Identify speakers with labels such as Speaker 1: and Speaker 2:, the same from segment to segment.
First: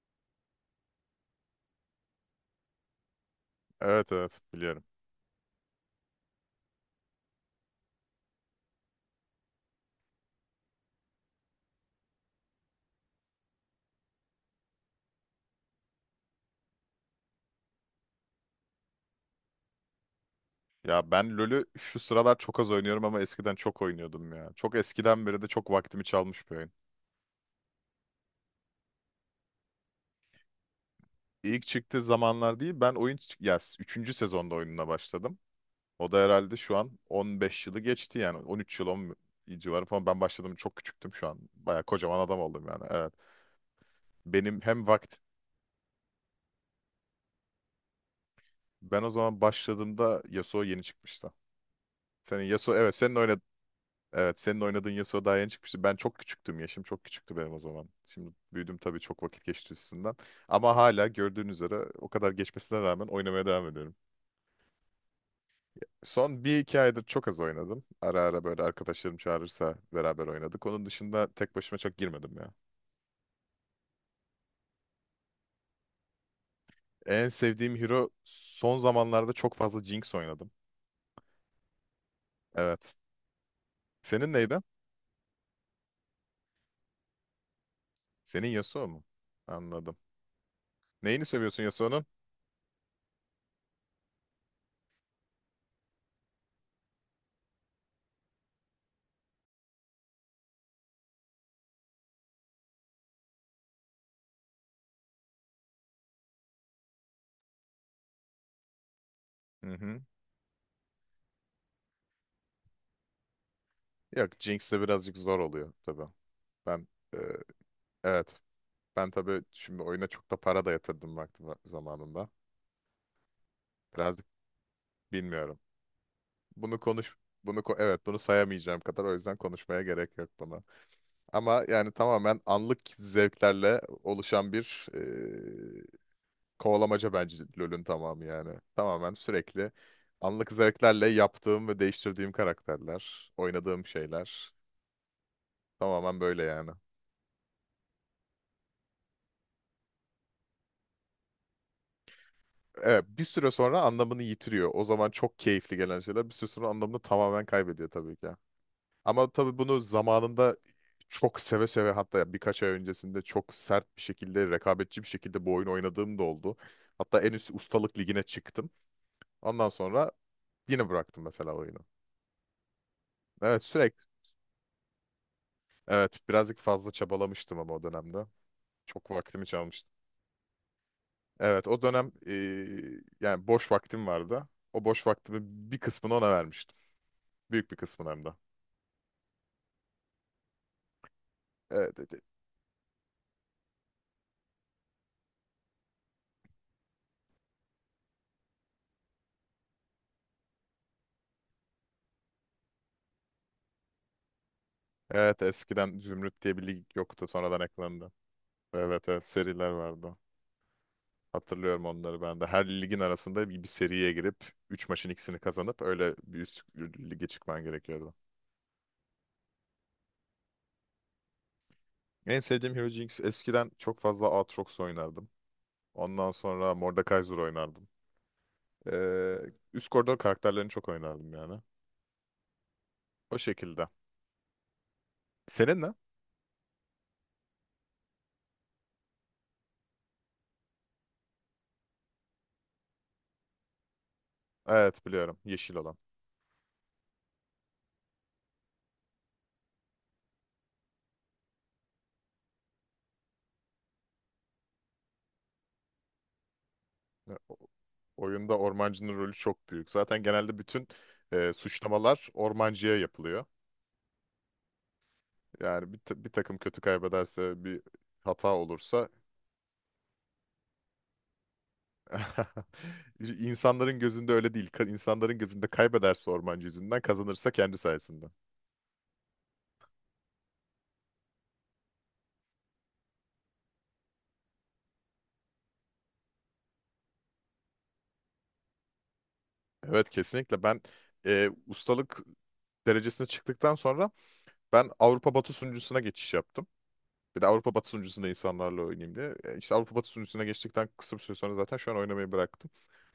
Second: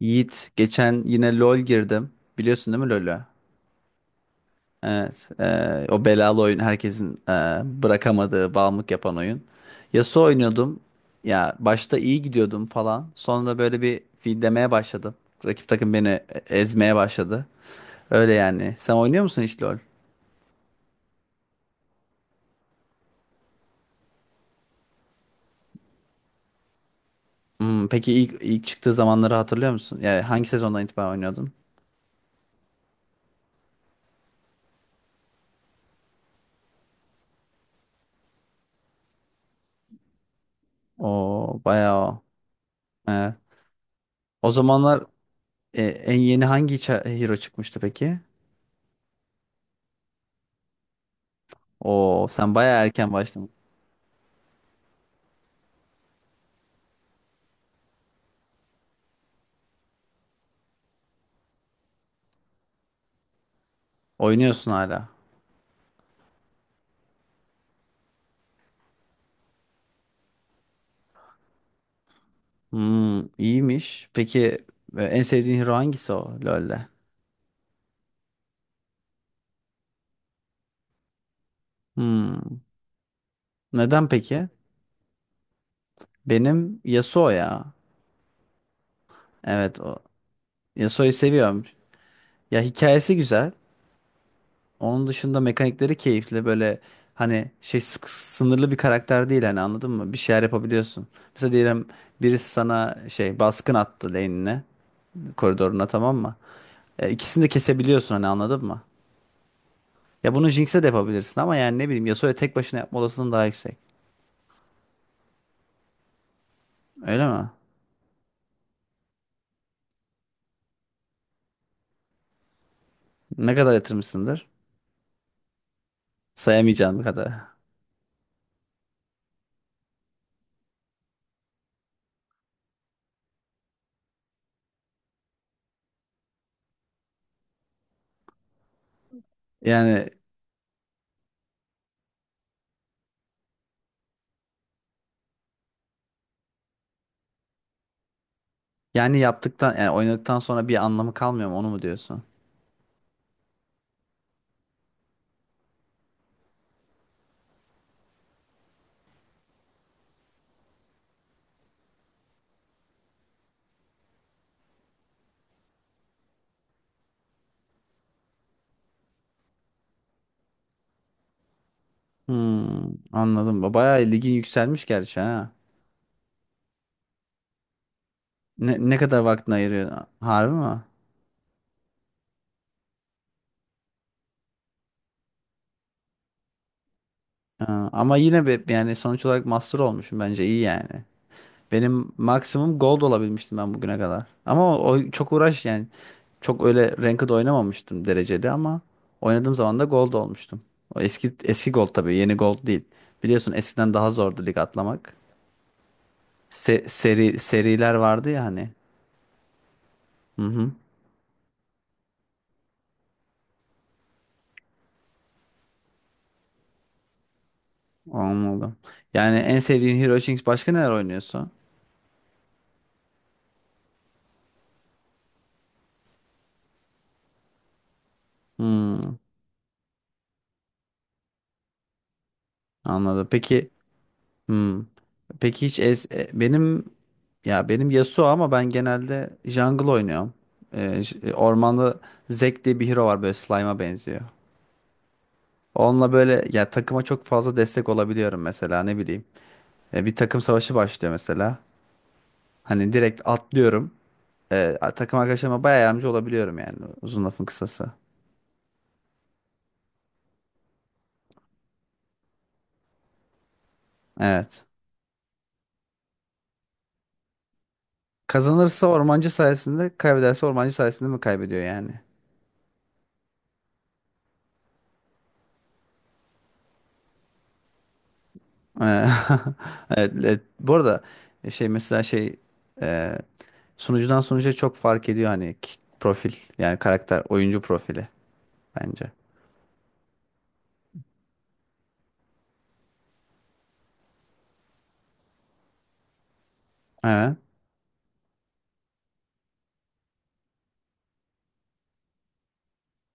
Speaker 1: Yiğit geçen yine LoL girdim. Biliyorsun değil mi LoL'ü?
Speaker 2: Evet, evet, biliyorum.
Speaker 1: Evet. O belalı oyun herkesin bırakamadığı, bağımlılık yapan oyun. Yasuo oynuyordum. Ya başta iyi gidiyordum falan. Sonra böyle bir feedlemeye başladım. Rakip takım beni ezmeye başladı. Öyle yani. Sen oynuyor musun hiç LoL?
Speaker 2: Ya ben LoL'ü şu sıralar çok az oynuyorum, ama eskiden çok oynuyordum ya. Çok eskiden beri de çok vaktimi çalmış bir oyun.
Speaker 1: Hmm, peki ilk çıktığı zamanları hatırlıyor musun? Yani hangi sezondan itibaren oynuyordun?
Speaker 2: İlk çıktığı zamanlar değil, ben oyun ya 3. sezonda oyununa başladım. O da herhalde şu an 15 yılı geçti, yani 13 yıl 10 civarı falan ben başladım, çok küçüktüm. Şu an
Speaker 1: O
Speaker 2: baya
Speaker 1: bayağı
Speaker 2: kocaman
Speaker 1: o.
Speaker 2: adam oldum yani. Evet.
Speaker 1: Evet. O
Speaker 2: Benim hem
Speaker 1: zamanlar
Speaker 2: vakt
Speaker 1: en yeni hangi hero çıkmıştı peki?
Speaker 2: ben o zaman başladığımda Yasuo yeni çıkmıştı.
Speaker 1: Oo,
Speaker 2: Senin
Speaker 1: sen
Speaker 2: Yasuo
Speaker 1: bayağı
Speaker 2: evet
Speaker 1: erken
Speaker 2: senin oynadığın
Speaker 1: başladın.
Speaker 2: Evet, senin oynadığın Yasuo daha yeni çıkmıştı. Ben çok küçüktüm. Yaşım çok küçüktü benim o zaman. Şimdi büyüdüm tabii, çok vakit geçti üstünden. Ama hala gördüğün üzere o kadar geçmesine rağmen oynamaya devam ediyorum.
Speaker 1: Oynuyorsun hala.
Speaker 2: Son bir iki aydır çok az oynadım. Ara ara böyle arkadaşlarım çağırırsa beraber oynadık. Onun dışında tek başıma çok girmedim ya.
Speaker 1: Hmm, iyiymiş. Peki en sevdiğin hero hangisi o LoL'de?
Speaker 2: En sevdiğim hero, son zamanlarda çok fazla Jinx oynadım.
Speaker 1: Hmm,
Speaker 2: Evet.
Speaker 1: neden
Speaker 2: Senin
Speaker 1: peki?
Speaker 2: neydi?
Speaker 1: Benim Yasuo ya.
Speaker 2: Senin Yasuo mu?
Speaker 1: Evet o.
Speaker 2: Anladım.
Speaker 1: Yasuo'yu
Speaker 2: Neyini seviyorsun
Speaker 1: seviyorum.
Speaker 2: Yasuo'nun?
Speaker 1: Ya hikayesi güzel. Onun dışında mekanikleri keyifli. Böyle hani şey sınırlı bir karakter değil hani anladın mı? Bir şeyler yapabiliyorsun. Mesela diyelim birisi sana şey baskın attı lane'ine, koridoruna tamam mı? İkisini de kesebiliyorsun hani anladın mı?
Speaker 2: Hı hı.
Speaker 1: Ya bunu Jinx'e de yapabilirsin ama yani ne bileyim Yasuo'ya tek başına yapma olasılığın daha yüksek.
Speaker 2: Yok, Jinx'le birazcık zor oluyor tabii. Ben e,
Speaker 1: Öyle mi?
Speaker 2: evet. Ben tabii şimdi oyuna çok da para da yatırdım zamanında.
Speaker 1: Ne kadar
Speaker 2: Birazcık
Speaker 1: yatırmışsındır?
Speaker 2: bilmiyorum. Bunu
Speaker 1: Sayamayacağım
Speaker 2: konuş
Speaker 1: kadar.
Speaker 2: bunu ko- evet bunu sayamayacağım kadar, o yüzden konuşmaya gerek yok buna. Ama yani tamamen anlık zevklerle oluşan bir kovalamaca bence LoL'ün tamamı yani. Tamamen sürekli
Speaker 1: Yani
Speaker 2: anlık zevklerle yaptığım ve değiştirdiğim karakterler, oynadığım şeyler tamamen böyle yani.
Speaker 1: yani yaptıktan yani oynadıktan sonra bir anlamı kalmıyor mu onu mu diyorsun?
Speaker 2: Evet, bir süre sonra anlamını yitiriyor. O zaman çok keyifli gelen şeyler bir süre sonra anlamını tamamen kaybediyor tabii ki. Ama tabii bunu zamanında çok seve seve, hatta birkaç ay öncesinde çok sert bir şekilde, rekabetçi bir şekilde bu oyunu oynadığım da oldu. Hatta en üst ustalık ligine çıktım. Ondan sonra yine bıraktım mesela oyunu.
Speaker 1: Hmm,
Speaker 2: Evet,
Speaker 1: anladım. Bayağı
Speaker 2: sürekli.
Speaker 1: ligin yükselmiş gerçi ha.
Speaker 2: Evet, birazcık fazla çabalamıştım ama o dönemde.
Speaker 1: Ne
Speaker 2: Çok
Speaker 1: kadar
Speaker 2: vaktimi
Speaker 1: vaktini
Speaker 2: çalmıştı.
Speaker 1: ayırıyor? Harbi mi?
Speaker 2: Evet, o dönem yani boş vaktim vardı. O boş vaktimi bir kısmını ona vermiştim. Büyük bir
Speaker 1: Ha,
Speaker 2: kısmını
Speaker 1: ama
Speaker 2: hem de.
Speaker 1: yine be, yani sonuç olarak master olmuşum bence iyi yani.
Speaker 2: Evet,
Speaker 1: Benim
Speaker 2: evet.
Speaker 1: maksimum gold olabilmiştim ben bugüne kadar. Ama o çok uğraş yani. Çok öyle ranked oynamamıştım dereceli ama oynadığım zaman da gold olmuştum. O eski eski gold tabii, yeni gold değil. Biliyorsun eskiden daha zordu lig atlamak.
Speaker 2: Evet, eskiden Zümrüt diye bir lig yoktu,
Speaker 1: Seri
Speaker 2: sonradan
Speaker 1: seriler
Speaker 2: eklendi.
Speaker 1: vardı ya hani.
Speaker 2: Evet, evet, seriler vardı.
Speaker 1: Hı hı.
Speaker 2: Hatırlıyorum onları ben de. Her ligin arasında bir seriye girip 3 maçın ikisini kazanıp öyle bir üst lige çıkman gerekiyordu.
Speaker 1: Anladım. Yani en sevdiğin Hero Jinx başka neler oynuyorsun?
Speaker 2: En sevdiğim hero Jinx. Eskiden çok fazla Aatrox oynardım. Ondan sonra Mordekaiser oynardım.
Speaker 1: Hmm,
Speaker 2: Ee, üst koridor karakterlerini çok oynardım yani.
Speaker 1: anladım.
Speaker 2: O
Speaker 1: Peki.
Speaker 2: şekilde.
Speaker 1: Hmm. Peki hiç
Speaker 2: Senin ne?
Speaker 1: es e, benim, ya benim Yasuo ama ben genelde jungle oynuyorum. Ormanda Zek diye bir hero var böyle slime'a benziyor.
Speaker 2: Evet, biliyorum. Yeşil olan.
Speaker 1: Onunla böyle ya takıma çok fazla destek olabiliyorum mesela ne bileyim. Bir takım savaşı başlıyor mesela. Hani direkt atlıyorum. Takım arkadaşlarıma bayağı yardımcı olabiliyorum yani uzun
Speaker 2: Ya,
Speaker 1: lafın kısası.
Speaker 2: oyunda ormancının rolü çok büyük. Zaten genelde bütün suçlamalar ormancıya yapılıyor.
Speaker 1: Evet.
Speaker 2: Yani bir takım kötü kaybederse, bir hata
Speaker 1: Kazanırsa
Speaker 2: olursa...
Speaker 1: ormancı sayesinde, kaybederse ormancı sayesinde mi kaybediyor yani?
Speaker 2: İnsanların gözünde öyle değil. İnsanların gözünde kaybederse ormancı yüzünden, kazanırsa kendi sayesinde.
Speaker 1: Eee, Evet, evet. Bu arada e, şey mesela şey eee, sunucudan sunucuya çok fark ediyor hani profil yani karakter oyuncu profili bence.
Speaker 2: Evet, kesinlikle. Ben ustalık derecesine çıktıktan sonra ben Avrupa Batı sunucusuna geçiş yaptım.
Speaker 1: Evet.
Speaker 2: Bir de Avrupa Batı sunucusunda insanlarla oynayayım diye. İşte Avrupa Batı sunucusuna geçtikten kısa bir süre sonra zaten şu an oynamayı bıraktım.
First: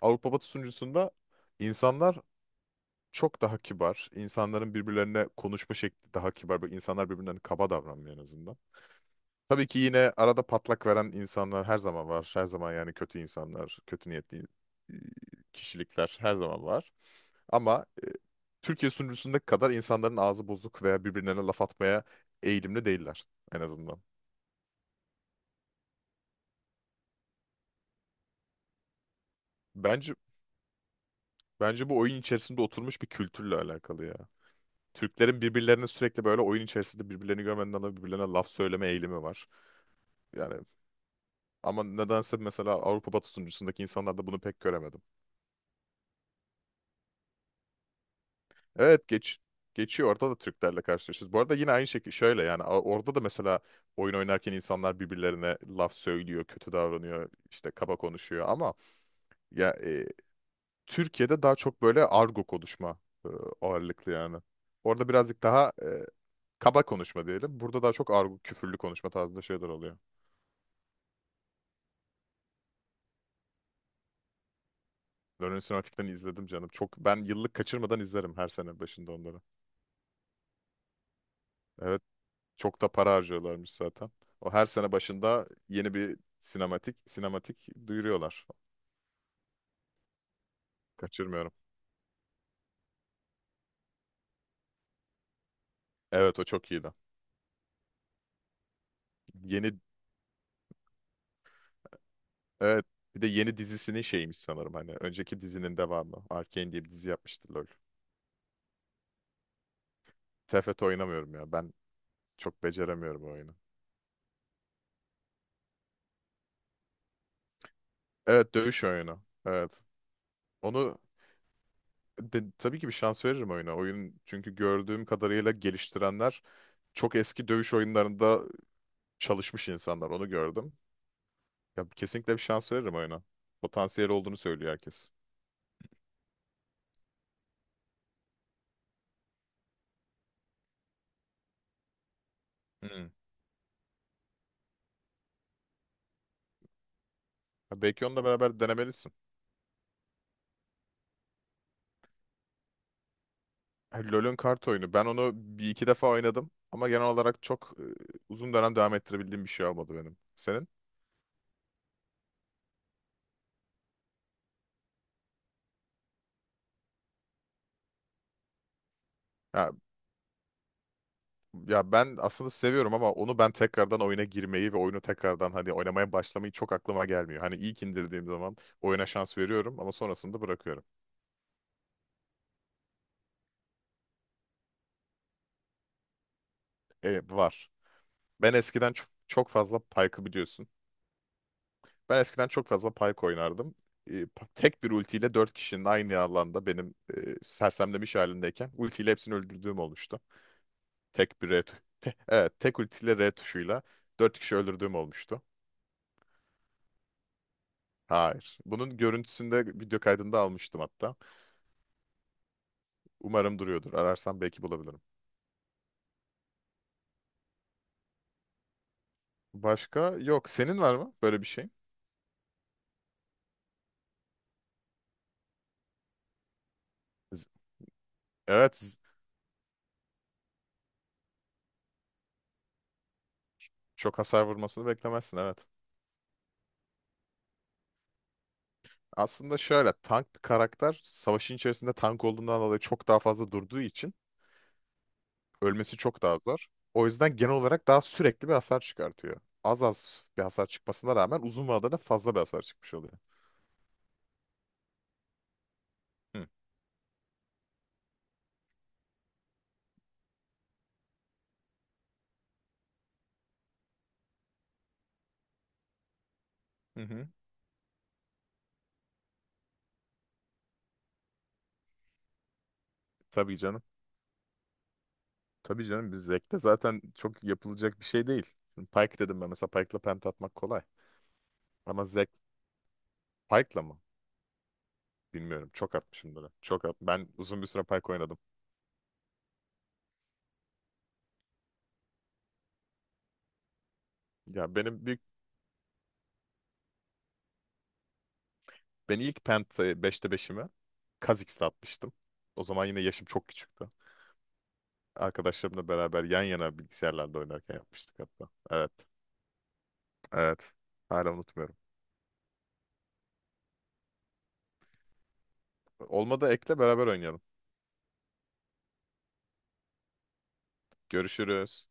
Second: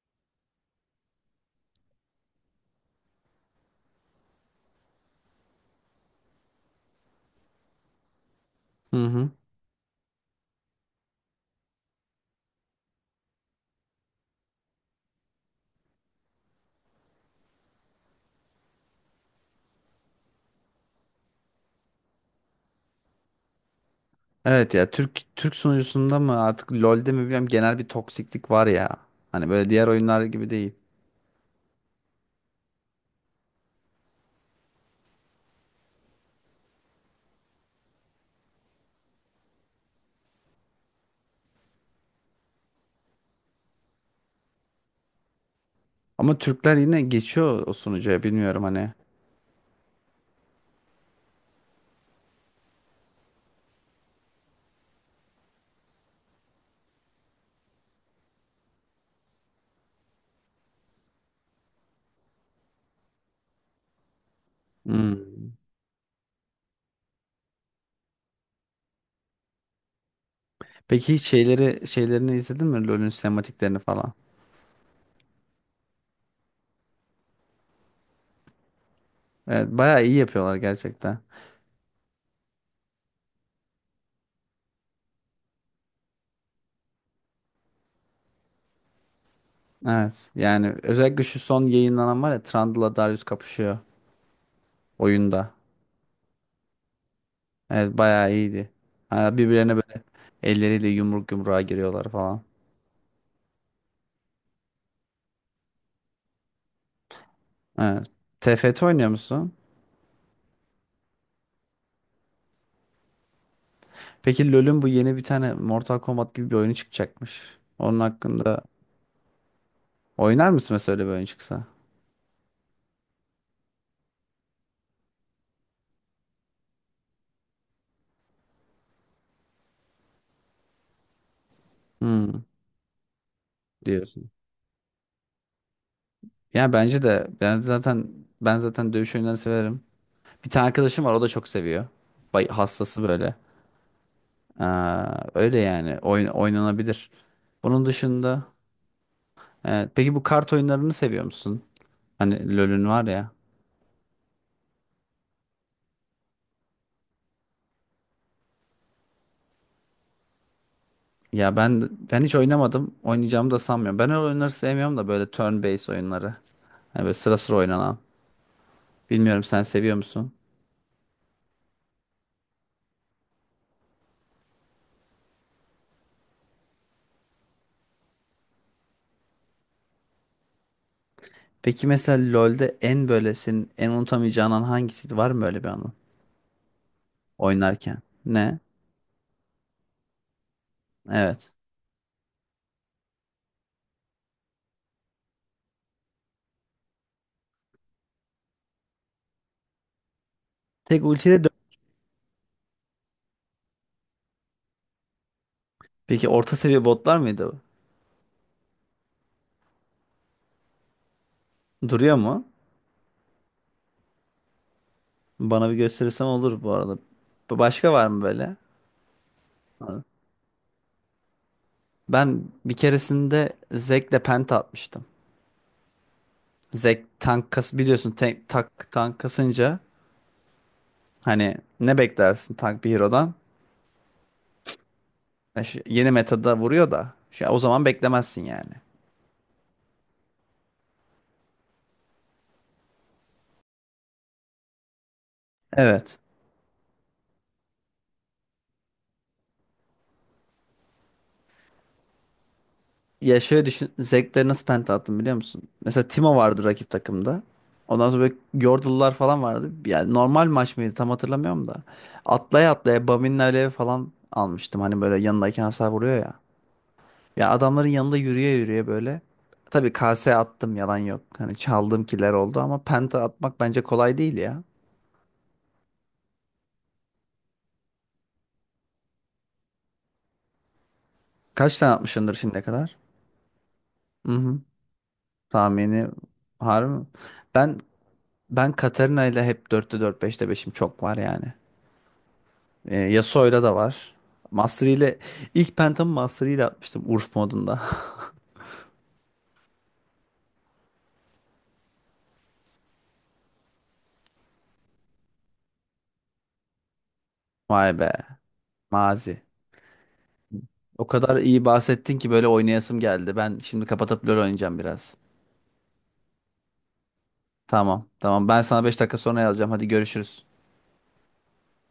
Speaker 2: Avrupa Batı sunucusunda insanlar çok daha kibar. İnsanların birbirlerine konuşma şekli daha kibar. Böyle İnsanlar birbirlerine kaba davranmıyor en azından.
Speaker 1: Hı hı.
Speaker 2: Tabii ki yine arada patlak veren insanlar her zaman var. Her zaman yani, kötü insanlar, kötü niyetli e, kişilikler her zaman var. Ama Türkiye sunucusundaki kadar insanların ağzı bozuk veya birbirlerine laf atmaya eğilimli değiller en azından.
Speaker 1: Evet ya Türk sunucusunda mı artık LoL'de mi bilmiyorum genel bir toksiklik var ya. Hani böyle diğer
Speaker 2: Bence
Speaker 1: oyunlar gibi değil.
Speaker 2: bence bu oyun içerisinde oturmuş bir kültürle alakalı ya. Türklerin birbirlerine sürekli böyle oyun içerisinde, birbirlerini görmeden dolayı birbirlerine laf söyleme eğilimi var. Yani ama nedense mesela Avrupa Batı sunucusundaki insanlarda bunu pek göremedim.
Speaker 1: Ama Türkler yine geçiyor o sunucuya bilmiyorum hani.
Speaker 2: Evet, geçiyor orada da Türklerle karşılaşıyoruz. Bu arada yine aynı şekilde şöyle yani, orada da mesela oyun oynarken insanlar birbirlerine laf söylüyor, kötü davranıyor, işte kaba konuşuyor ama ya Türkiye'de daha çok böyle argo konuşma e, ağırlıklı yani. Orada
Speaker 1: Hmm.
Speaker 2: birazcık daha kaba konuşma diyelim. Burada daha çok argo, küfürlü konuşma tarzında şeyler oluyor.
Speaker 1: Peki hiç şeyleri şeylerini izledin mi LoL'ün sinematiklerini falan?
Speaker 2: Learning Sinematik'ten izledim canım. Çok, ben yıllık kaçırmadan izlerim her sene başında onları.
Speaker 1: Evet bayağı iyi yapıyorlar gerçekten.
Speaker 2: Evet. Çok da para harcıyorlarmış zaten. O her sene başında yeni bir sinematik duyuruyorlar.
Speaker 1: Evet yani özellikle şu
Speaker 2: Kaçırmıyorum.
Speaker 1: son yayınlanan var ya Trundle'la Darius kapışıyor oyunda.
Speaker 2: Evet, o çok iyiydi.
Speaker 1: Evet bayağı iyiydi. Hani birbirlerine
Speaker 2: Yeni
Speaker 1: böyle elleriyle yumruk yumruğa giriyorlar falan.
Speaker 2: evet, bir de yeni dizisinin şeymiş sanırım, hani önceki dizinin devamı. Arcane diye bir dizi yapmıştı LoL.
Speaker 1: Evet. TFT oynuyor musun?
Speaker 2: TFT oynamıyorum ya. Ben çok beceremiyorum o oyunu.
Speaker 1: Peki LoL'ün bu yeni bir tane Mortal Kombat gibi bir oyunu çıkacakmış. Onun
Speaker 2: Evet,
Speaker 1: hakkında
Speaker 2: dövüş oyunu. Evet.
Speaker 1: oynar mısın mesela
Speaker 2: Onu
Speaker 1: öyle bir oyun çıksa?
Speaker 2: tabii ki bir şans veririm oyuna. Oyun çünkü gördüğüm kadarıyla, geliştirenler çok eski dövüş oyunlarında çalışmış insanlar. Onu gördüm. Ya kesinlikle bir
Speaker 1: Hmm,
Speaker 2: şans veririm oyuna. Potansiyel
Speaker 1: diyorsun.
Speaker 2: olduğunu söylüyor herkes.
Speaker 1: Ya bence de ben zaten dövüş oyunlarını severim. Bir tane arkadaşım var o da çok seviyor. Hastası
Speaker 2: Hmm.
Speaker 1: böyle. Aa, öyle yani oyun oynanabilir.
Speaker 2: Ya
Speaker 1: Bunun
Speaker 2: belki onunla
Speaker 1: dışında
Speaker 2: beraber denemelisin.
Speaker 1: peki bu kart oyunlarını seviyor musun? Hani LoL'ün var ya.
Speaker 2: Ha, LoL'ün kart oyunu. Ben onu bir iki defa oynadım. Ama genel olarak çok uzun dönem devam ettirebildiğim bir şey olmadı benim. Senin?
Speaker 1: Ya ben hiç oynamadım. Oynayacağımı da sanmıyorum. Ben öyle oyunları sevmiyorum da böyle turn-based oyunları. Hani böyle sıra sıra oynanan. Bilmiyorum sen
Speaker 2: Ya,
Speaker 1: seviyor musun?
Speaker 2: ya, ben aslında seviyorum, ama onu ben tekrardan oyuna girmeyi ve oyunu tekrardan hani oynamaya başlamayı çok aklıma gelmiyor. Hani ilk indirdiğim zaman oyuna şans veriyorum ama sonrasında bırakıyorum.
Speaker 1: Peki mesela LoL'de en böyle senin en unutamayacağın an hangisiydi? Var mı öyle bir anı?
Speaker 2: Var.
Speaker 1: Oynarken.
Speaker 2: Ben
Speaker 1: Ne?
Speaker 2: eskiden çok, çok fazla Pike'ı biliyorsun.
Speaker 1: Evet.
Speaker 2: Ben eskiden çok fazla Pyke oynardım. Tek bir ultiyle dört kişinin aynı alanda, benim sersemlemiş halindeyken, ultiyle hepsini öldürdüğüm olmuştu.
Speaker 1: Tek
Speaker 2: Tek
Speaker 1: ultiyle
Speaker 2: bir R tu- te- evet, tek ultiyle R tuşuyla dört kişi öldürdüğüm olmuştu.
Speaker 1: peki orta seviye botlar mıydı?
Speaker 2: Hayır. Bunun görüntüsünde video kaydında almıştım hatta.
Speaker 1: Bu? Duruyor mu?
Speaker 2: Umarım duruyordur. Ararsam belki bulabilirim.
Speaker 1: Bana bir gösterirsen olur bu arada. Başka var mı böyle?
Speaker 2: Başka yok. Senin var mı böyle bir şey?
Speaker 1: Ben bir keresinde Zek'le penta atmıştım. Zek tank
Speaker 2: Z-
Speaker 1: kas biliyorsun
Speaker 2: Evet.
Speaker 1: tank kasınca hani ne beklersin tank bir hero'dan?
Speaker 2: Çok hasar vurmasını beklemezsin.
Speaker 1: Ya
Speaker 2: Evet.
Speaker 1: yeni metada vuruyor da şu, o zaman beklemezsin yani.
Speaker 2: Aslında şöyle, tank bir karakter savaşın içerisinde tank olduğundan dolayı çok daha fazla durduğu için ölmesi
Speaker 1: Evet.
Speaker 2: çok daha zor. O yüzden genel olarak daha sürekli bir hasar çıkartıyor. Az az bir hasar çıkmasına rağmen uzun vadede fazla bir hasar çıkmış oluyor.
Speaker 1: Ya şöyle düşün Zek'le nasıl penta attım biliyor musun? Mesela Timo
Speaker 2: Hı
Speaker 1: vardı rakip takımda. Ondan sonra böyle Yordle'lar falan vardı. Yani normal maç mıydı tam hatırlamıyorum da. Atlaya atlaya Bamin'le alev falan almıştım. Hani böyle yanındaki hasar vuruyor ya.
Speaker 2: hı. Hı.
Speaker 1: Ya adamların yanında yürüye yürüye böyle. Tabii kase attım yalan yok. Hani çaldığım kiler oldu ama penta
Speaker 2: Tabii
Speaker 1: atmak bence
Speaker 2: canım.
Speaker 1: kolay değil ya.
Speaker 2: Tabii canım, biz Zek'te zaten çok yapılacak bir şey değil. Şimdi Pike dedim, ben mesela Pike'la penta atmak kolay.
Speaker 1: Kaç tane
Speaker 2: Ama Zek
Speaker 1: atmışsındır şimdiye kadar?
Speaker 2: Pike'la mı?
Speaker 1: Hı hı.
Speaker 2: Bilmiyorum. Çok
Speaker 1: Tahmini
Speaker 2: atmışımdır. Çok
Speaker 1: harbi
Speaker 2: at.
Speaker 1: mi?
Speaker 2: Ben uzun bir
Speaker 1: Ben
Speaker 2: süre Pike oynadım.
Speaker 1: Ben Katarina ile hep 4'te 4 5'te 5'im çok var yani. Yasuo'yla da var.
Speaker 2: Ya
Speaker 1: Master
Speaker 2: benim
Speaker 1: ile
Speaker 2: büyük
Speaker 1: ilk pentamı Master ile atmıştım Urf modunda.
Speaker 2: ben ilk penta beşte 5'imi Kha'Zix'te atmıştım. O zaman yine yaşım çok küçüktü. Arkadaşlarımla beraber yan yana bilgisayarlarda oynarken
Speaker 1: Vay be.
Speaker 2: yapmıştık hatta. Evet.
Speaker 1: Mazi.
Speaker 2: Evet.
Speaker 1: O
Speaker 2: Hala
Speaker 1: kadar iyi
Speaker 2: unutmuyorum.
Speaker 1: bahsettin ki böyle oynayasım geldi. Ben şimdi kapatıp LoL oynayacağım biraz.
Speaker 2: Olmadı ekle beraber oynayalım.
Speaker 1: Tamam, tamam. Ben sana 5 dakika sonra yazacağım. Hadi görüşürüz.
Speaker 2: Görüşürüz.